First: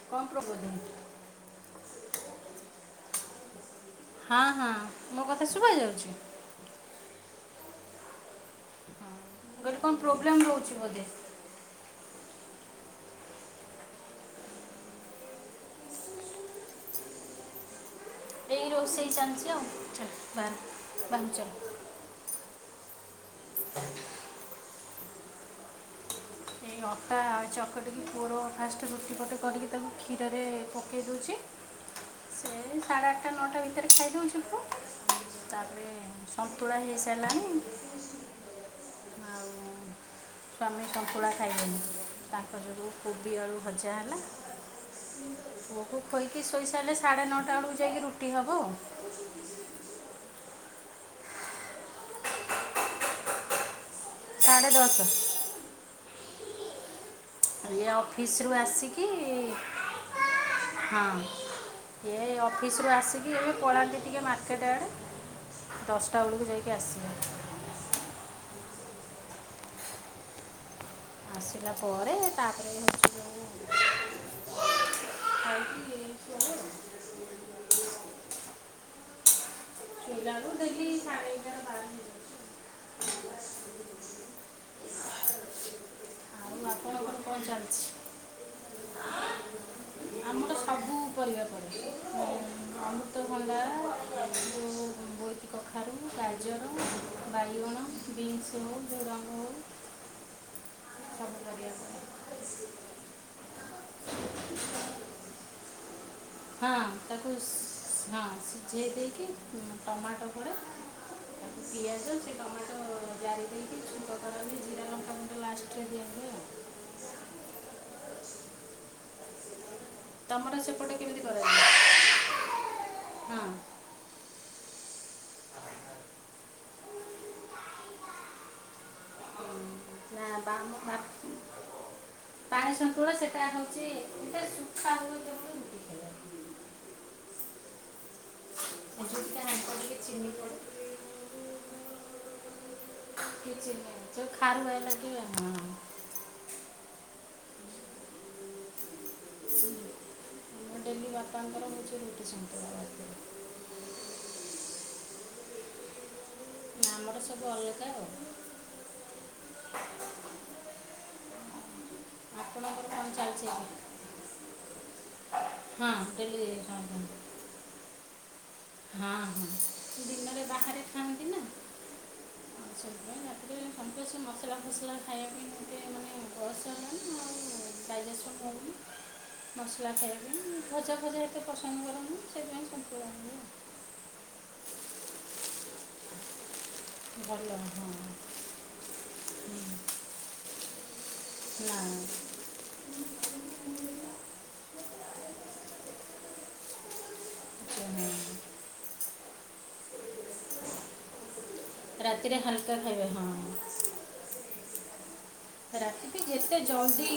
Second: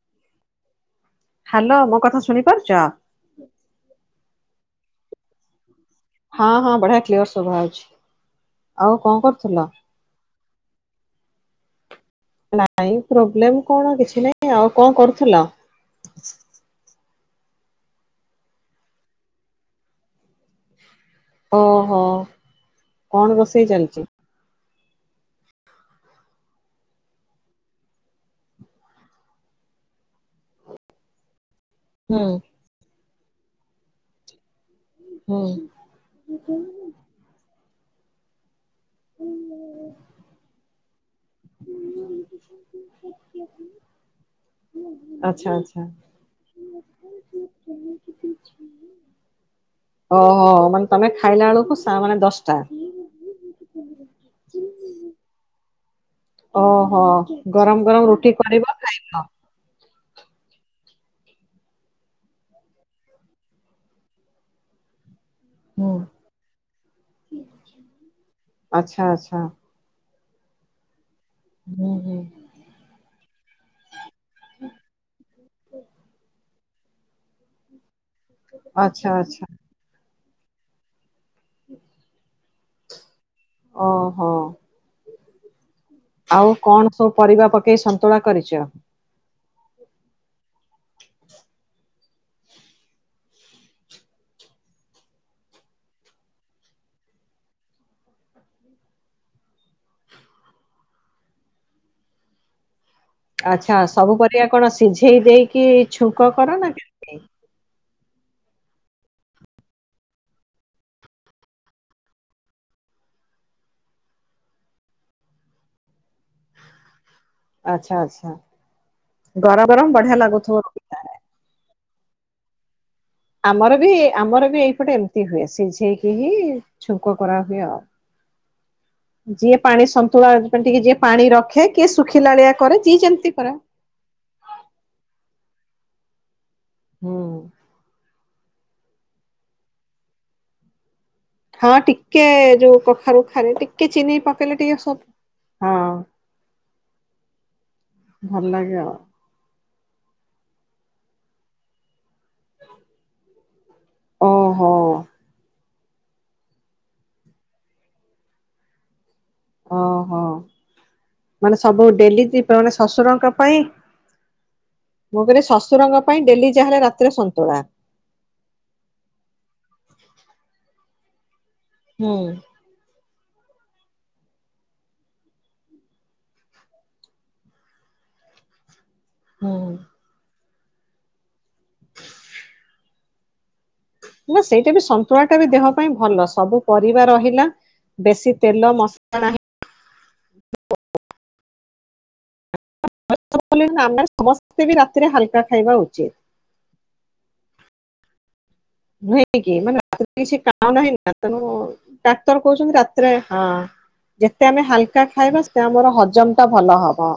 [inaudible] Hello ମୋ କଥା ଶୁଣିପାରୁଛ? ହଁ ହଁ ମୋ କଥା ଶୁଭ ଯାଉଛି? ହଁ ହଁ ବଢିଆ କ୍ଲିୟର ଶୁଭା ଯାଉଛି ଆଉ କଣ କରୁଥିଲ? କଣ ପ୍ରୋବ୍ଲେମ୍ ରଉଛି ବୋଧେ? ନାଇଁ ପ୍ରୋବ୍ଲେମ କଣ କିଛି ନାଇଁ ଆଉ କଣ କରୁଥିଲ? [inaudible] ଏଇ ରୋଷେଇ ଚାଲିଛି ଆଉ ଚା ବା ବାହାରକୁ ତାଲ୍। ଓହୋ କଣ ରୋଷେଇ ଚାଲିଛି? ଏଇ ଅଟା ଚକଟିକି ପୁଅର ଫାଷ୍ଟ ରୁଟି ପଟେ କରିକି ତାକୁ କ୍ଷୀରରେ ପକେଇ ଦଉଛି। [inaudible] ହୁଁ। ଏଇ ସାଢେ ଆଠଟା ନଅଟା ଭିତରେ ଖାଇଦଉଛୁ ପୁଅ। ହୁଁ ତାପରେ ସନ୍ତୁଳା ହେଇସାରିଲାଣି। ଆଉ ସ୍ୱାମୀ ସନ୍ତୁଳା ଖାଇବେନି। ତାଙ୍କ ଯୋଗୁଁ କୋବି ଆଳୁ ଭଜା ହେଲା ଆଚ୍ଛା ଆଚ୍ଛା। ବହୁତ ଖୋଇକି ଶୋଇସାରିଲେ ସାଢ଼େ ନଅଟା ବେକୁ ଯାଇକି ରୁଟି ହେବ ଆଉ। ଓହୋ ମାନେ ତମେ ଖାଇଲା ବେଳକୁ ମାନେ ଦଶଟା। ସାଢ଼େ ଦଶ। ଓହୋ ଗରମ ଗରମ ରୁଟି କରିବ ଖାଇବ। ହଁ। ଏ ଅଫିସରୁ ଆସିକି ଏବେ ପଳାନ୍ତି ଟିକେ ମାର୍କେଟ ଆଡ଼େ। ହୁଁ ଦଶଟା ବେଳକୁ ଯାଇକି ଆସିବେ। ଆଚ୍ଛା ଆଚ୍ଛା। ଆସିଲା ହୁଁ ପରେ ହୁଁ ତା [inaudible] ଆଚ୍ଛା ଆଚ୍ଛା। ଶୋଇଲା ବେଳକୁ ଯାଇକି ସାଢେ ଏଗାର ବାର ଓହୋ ଆଉ କଣ ସବୁ ପରିବା ପକେଇ ସଂ ନ୍ତୁଳା କରିଛ। [inaudible] ଆମର ସବୁ ପରିବା ପଡ଼େ ଅମୃତଭଣ୍ଡା ଜଉ ବୋଇତି କଖାରୁ, ଗାଜର, ବାଇଗଣ, ବିନ୍ସ ହଉ ଝୁଡ଼ଙ୍ଗ ହଉ [inaudible] ଆଚ୍ଛା ସବୁ ପରିବା କଣ ସିଝେଇ ଦେଇକି ଛୁଙ୍କ କର ନା କେମିତି? ତାକୁ ହଁ ସିଝେଇ ଦେଇକି ଟମାଟୋ ପଡ଼େ ପିଆଜ ସେ ଟମାଟୋ ଜାରି ଦେଇକି ଛୁଙ୍କ କରନ୍ତି ଜିରା ଲଙ୍କା ଗୁଣ୍ଡ ଲାଷ୍ଟରେ ଦିଅନ୍ତି ଆଉ। ଆଚ୍ଛା ଆଚ୍ଛା ଗର ଗରମ ବ ତମର ସେପଟ କେମିତି କରାଯାଏ? ଆମର ବି ଆମର ବି ଏଇପଟେ ଏମିତି ହୁଏ ସିଝେଇକି ହିଁ ଛୁଙ୍କ କରାହୁଏ ଆଉ। [inaudible] ଯିଏ ପାଣି ସନ୍ତୁଳା ଟିକେ ଯିଏ ପାଣି ରଖେ କିଏ ଶୁଖିଲାଳିଆ କରେ ଯିଏ ଯେମିତି କରେ। ଏତେ ସୁଖା ହବ [inaudible] ହୋ। ଏବଂ ତା ଆଗ ଟିକେ ଚିନି ପଡ଼େ। ହଁ ଟିକେ ଯୋଉ କଖାରୁ ଖାରୁ ଟିକେ ଚିନି ପକେଇଲେ ଟିକେ ସବୁ ହଁ ଭଲ ଲାଗେ ଆଉ। ମୂଁ ଡେଲି ବାପାଙ୍କର ମୁଁ ଯେ ରୋଟି ଓହୋ। ଆମର ସବୁ ଅଲଗା ଆଉ। ଓହୋ ମାନେ ସବୁ ଡେଲି ମାନେ ଶ୍ୱଶୁରଙ୍କ ପାଇଁ ମୁଁ କହିଲି ଶଶୁରଙ୍ଗ ପାଇଁ ଡେଲି ଯାହାହେଲେ ରାତିରେ ସନ୍ତୁଳା? ହଁ ହଁ ଦିନରେ ବାହାରେ ଖାଆନ୍ତି ନା? ହୁଁ। ସେଥିପାଇଁ ଆଗେ ସବୁବେଳେ ସେ ମସଲା ଫସଲା ଖାଇବା ପାଇଁ ମୋତେ ମାନେ ବୟସ ହେଲାଣି ଆଉ ଡାଇଜେସନ୍ ହଉନି ହୁଁ। ମସଲା ଖାଇବେନି ଭଜା ଭଜା ଏତ ପସନ୍ଦ କ ନା ସେଇଟା ବି ସନ୍ତୁଳା ଟା ବି ଦେହ ପାଇଁ ଭଲ ସବୁ ପରିବା ରହିଲା ବେଶୀ ତେଲ ମସଲା ନାହିଁ ନା ଆମେ ସମସ୍ତେ ବି ରାତିରେ ହାଲକା ଖାଇବା ଉଚିତ୍ ନୁହେଁ କି ମାନ ଆ କିଛି କାମ ନା ନା ତେଣୁ ଡାକ୍ତର କହୁଛନ୍ତି ରାତିରେ ହଁ ଯେତେ ଆମେ ହାଲକା ଖାଇବା ସେତେ ଆମର ହଜମ ଟା ଭଲ ହବ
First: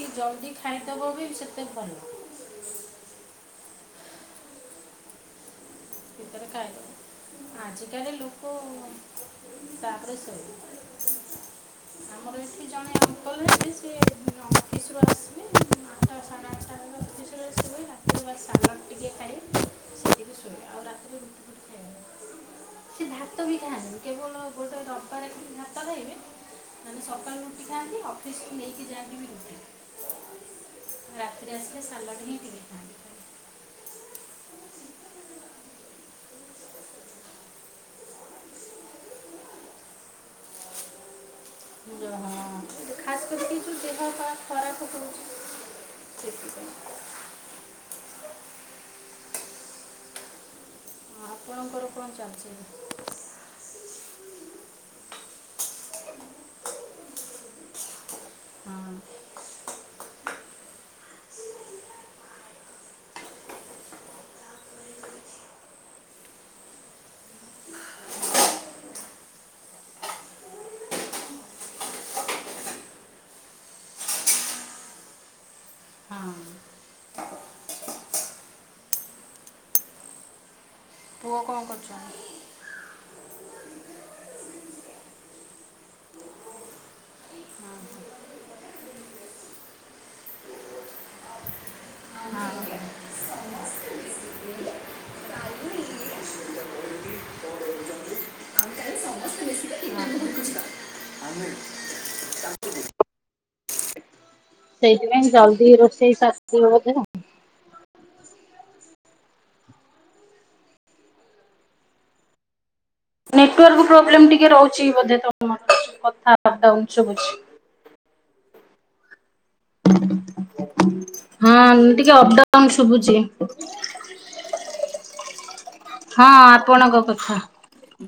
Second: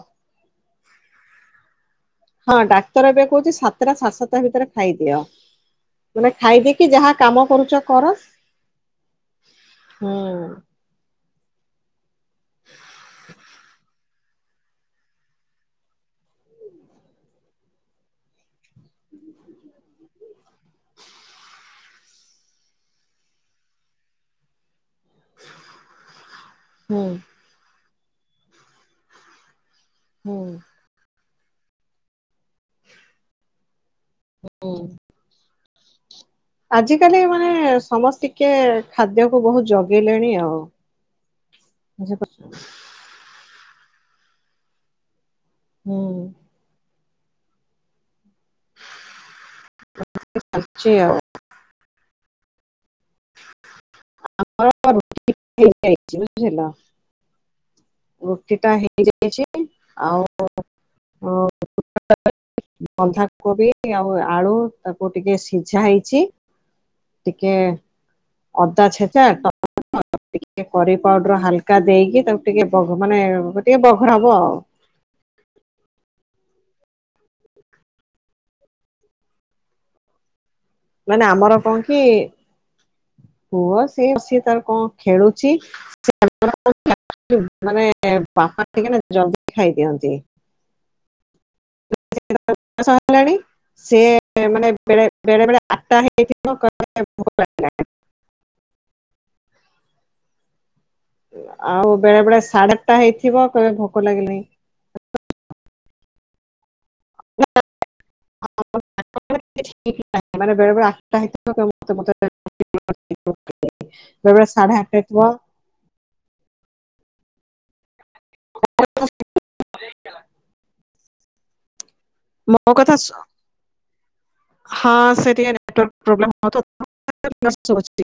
ଖାଇ ଦବ ବି ସେତେ ଭଲ ହଁ ଡାକ୍ତର ଏବେ କହୁଛି ସାତଟା ସାଢେ ଟା ସାତଟା ଭିତରେ ଖାଇଦିଅ ମାନେ ରେ ଖାଇ ଖାଇଦେଇକି ଯାହା କାମ କରୁଛ କର ଆଜିକାଲି ଲୋକ ହୁଁ ତାପରେ ସୋଇ ହ ଆମର ଏଠି ଜଣେ ଅଙ୍କଲ ହେଲେ ସେ ଅଫିସ ରୁ ଆସିଵେ ଆଠ ଟା ସାଢ଼େ ଆଠ ଟା ଆଶଳେ ଶୁଏ ହାତ ବା ଶଲ ଟିକେ ଖାଏ ସେତିକି ଶୋଇଏ ଆଉ ରାତି [inaudible] ସେ ଭାତ ବି ଖାଆ କେବଳ ଗୋଟେ ରବିବାର ଭାତ ଖାଇବେ ନହେଲେ ହୁଁ ସକାଳୁ ଉଠିଥାନ୍ତି ଥାନ୍ତି ଅଫିସକୁ ନେଇକି ଯାଆନ୍ତି ବି ରୁଟି ହୁଁ ରାତିରେ ଆସିଲେ ସାଲାଡ଼ ହିଁ ପିକଥା [inaudible] ଉଁ ଆଜ କାଲି ମାନେ ସମସ୍ତ ଟିକେ ଖାଦ୍ୟକୁ ବହୁତ ଜଗିଲେଣି ଆଉ [inaudible] ଖାସ୍ କରି କିନ୍ତୁ ଦେହ ପା ଖରାପ ହୁଁ ହଉଚି ଦେ ଆଉଛି ଆଉ ଆପଣଙ୍କର କଣ ଚାଲିଛି [unintelligible] ରୁଟି ଟା ହେଇଯାଇଛି ଆଉ ବନ୍ଧାକୋବି ଆଉ ଆଳୁ ତାକୁ ଟିକେ ସିଝା ହେଇଛି। ଟିକେ ଅଦା ଛେଛା [inaudible] ଟିକେ କରି ପାଉଡର ହାଲକା ଦେଇକି ତାକୁ ଟିକେ ମାନେ ଟିକେ ବଘରା ହବ ଆଉ ମାନେ ଆମର କଣ କି ପୁଅ ସେ ସିଏ ତାର କଣ ଖେଳୁଛି ମାନେ ବାପା ଟିକେ ନା ଜଲଦି ଖାଇ ଦିଅନ୍ତି ହେଲାଣି ସେ ମାନେ ଵେଳେ ବେଳେ ଆଠଟା ହେଇନ ଥିବ ଆଉ ବେଳେ ବେଳେ ସାଢେ ଆଠଟା ହେଇଥିବ କହିବେ ଭୋକ ଲାଗିଲାଣି। ସେଇଥି ପାଇଁ ଜଲଦି ରୋଷେଇ ସାରି ଥିବେ ବୋଧେ ମ ବବେ ଆଟା ହେ ମତ ମ [unintelligible] ନେଟୱାର୍କ ପ୍ରୋବ୍ଲେମ୍ ଟିକେ ରହୁଛି ବୋଧେ ହେଇଥିବ। ତମର କଥା ଅପଡାଉନ ଶୁଭୁଚି। ହ ହଁ ଟିକେ ଅପଡାଉନ୍ ମୋ କଥା ଶୁ ଶୁଭୁଚି। ହଁ ସେ ଟିକେ ନେଟୱର୍କ ପ୍ରୋବ୍ଲେମ ଆପଣଙ୍କ କଥା ହଉଥିବ ଶୁଭୁଚି।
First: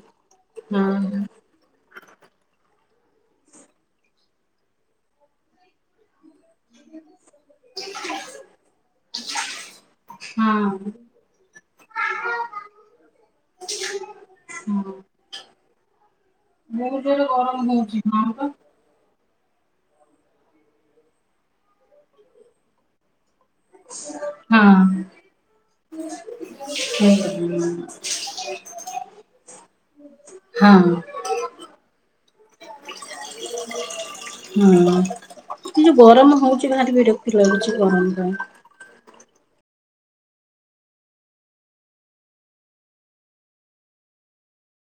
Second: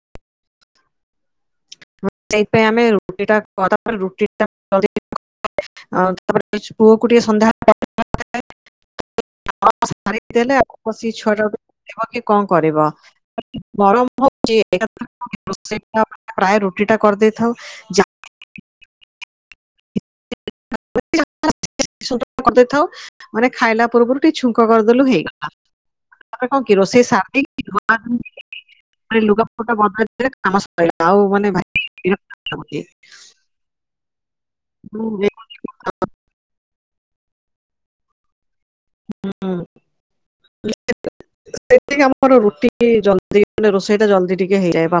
ହଁ। ସେଇଥି ପାଇଁ ଆମେ ରୁଟି ଟା କଥା ରୁଟି- ଆ ତାପରେ ପୁଅକୁ ଟିକେ ସନ୍ଧ୍ୟା- ହଁ ସେ କରିକି ଦେଲେ ହଁ ଆଉ ସେ ଛୁଆଟା କି କଁ କରିବ। ଗରମ ହଉଛି ହଁ ପ୍ରାୟ ରୁଟି ଟା ବହୁତ କରି ଜୋରେ ଗରମ ଦେଇେଇଥାଉ ହଉଛି ଯ- ହଁ ପା। କରିଦେଇଥାଉ। ମାନେ ଖାଇଲା ପୂର୍ବରୁ ଟିକେ ଛୁଙ୍କ ହଁ କରିଦେଲୁ ହେଇଗଲା ରେ କଁ କି ରୋଷେଇ ହଁ ସାରିଦେଇକି ମାନେ ଲୁଗାପଟା ହଁ। ଆଉ ମାନେ ଭାରି ଇଏ- [unintelligible] ହଁ ଯୋଉ ଗରମ ହଉଚି ଭାରି ବିରକ୍ତି ଲାଗୁଛି ଗରମ ପାଇଁ [unintelligible] [unintelligible] ସେଠିକ ଆମର ରୁଟି ଜଲ୍ଦି ମାନେ ରୋଷେଇ ଟା ଜଲ୍ଦି ଟିକେ ହେଇଯାଏ ବା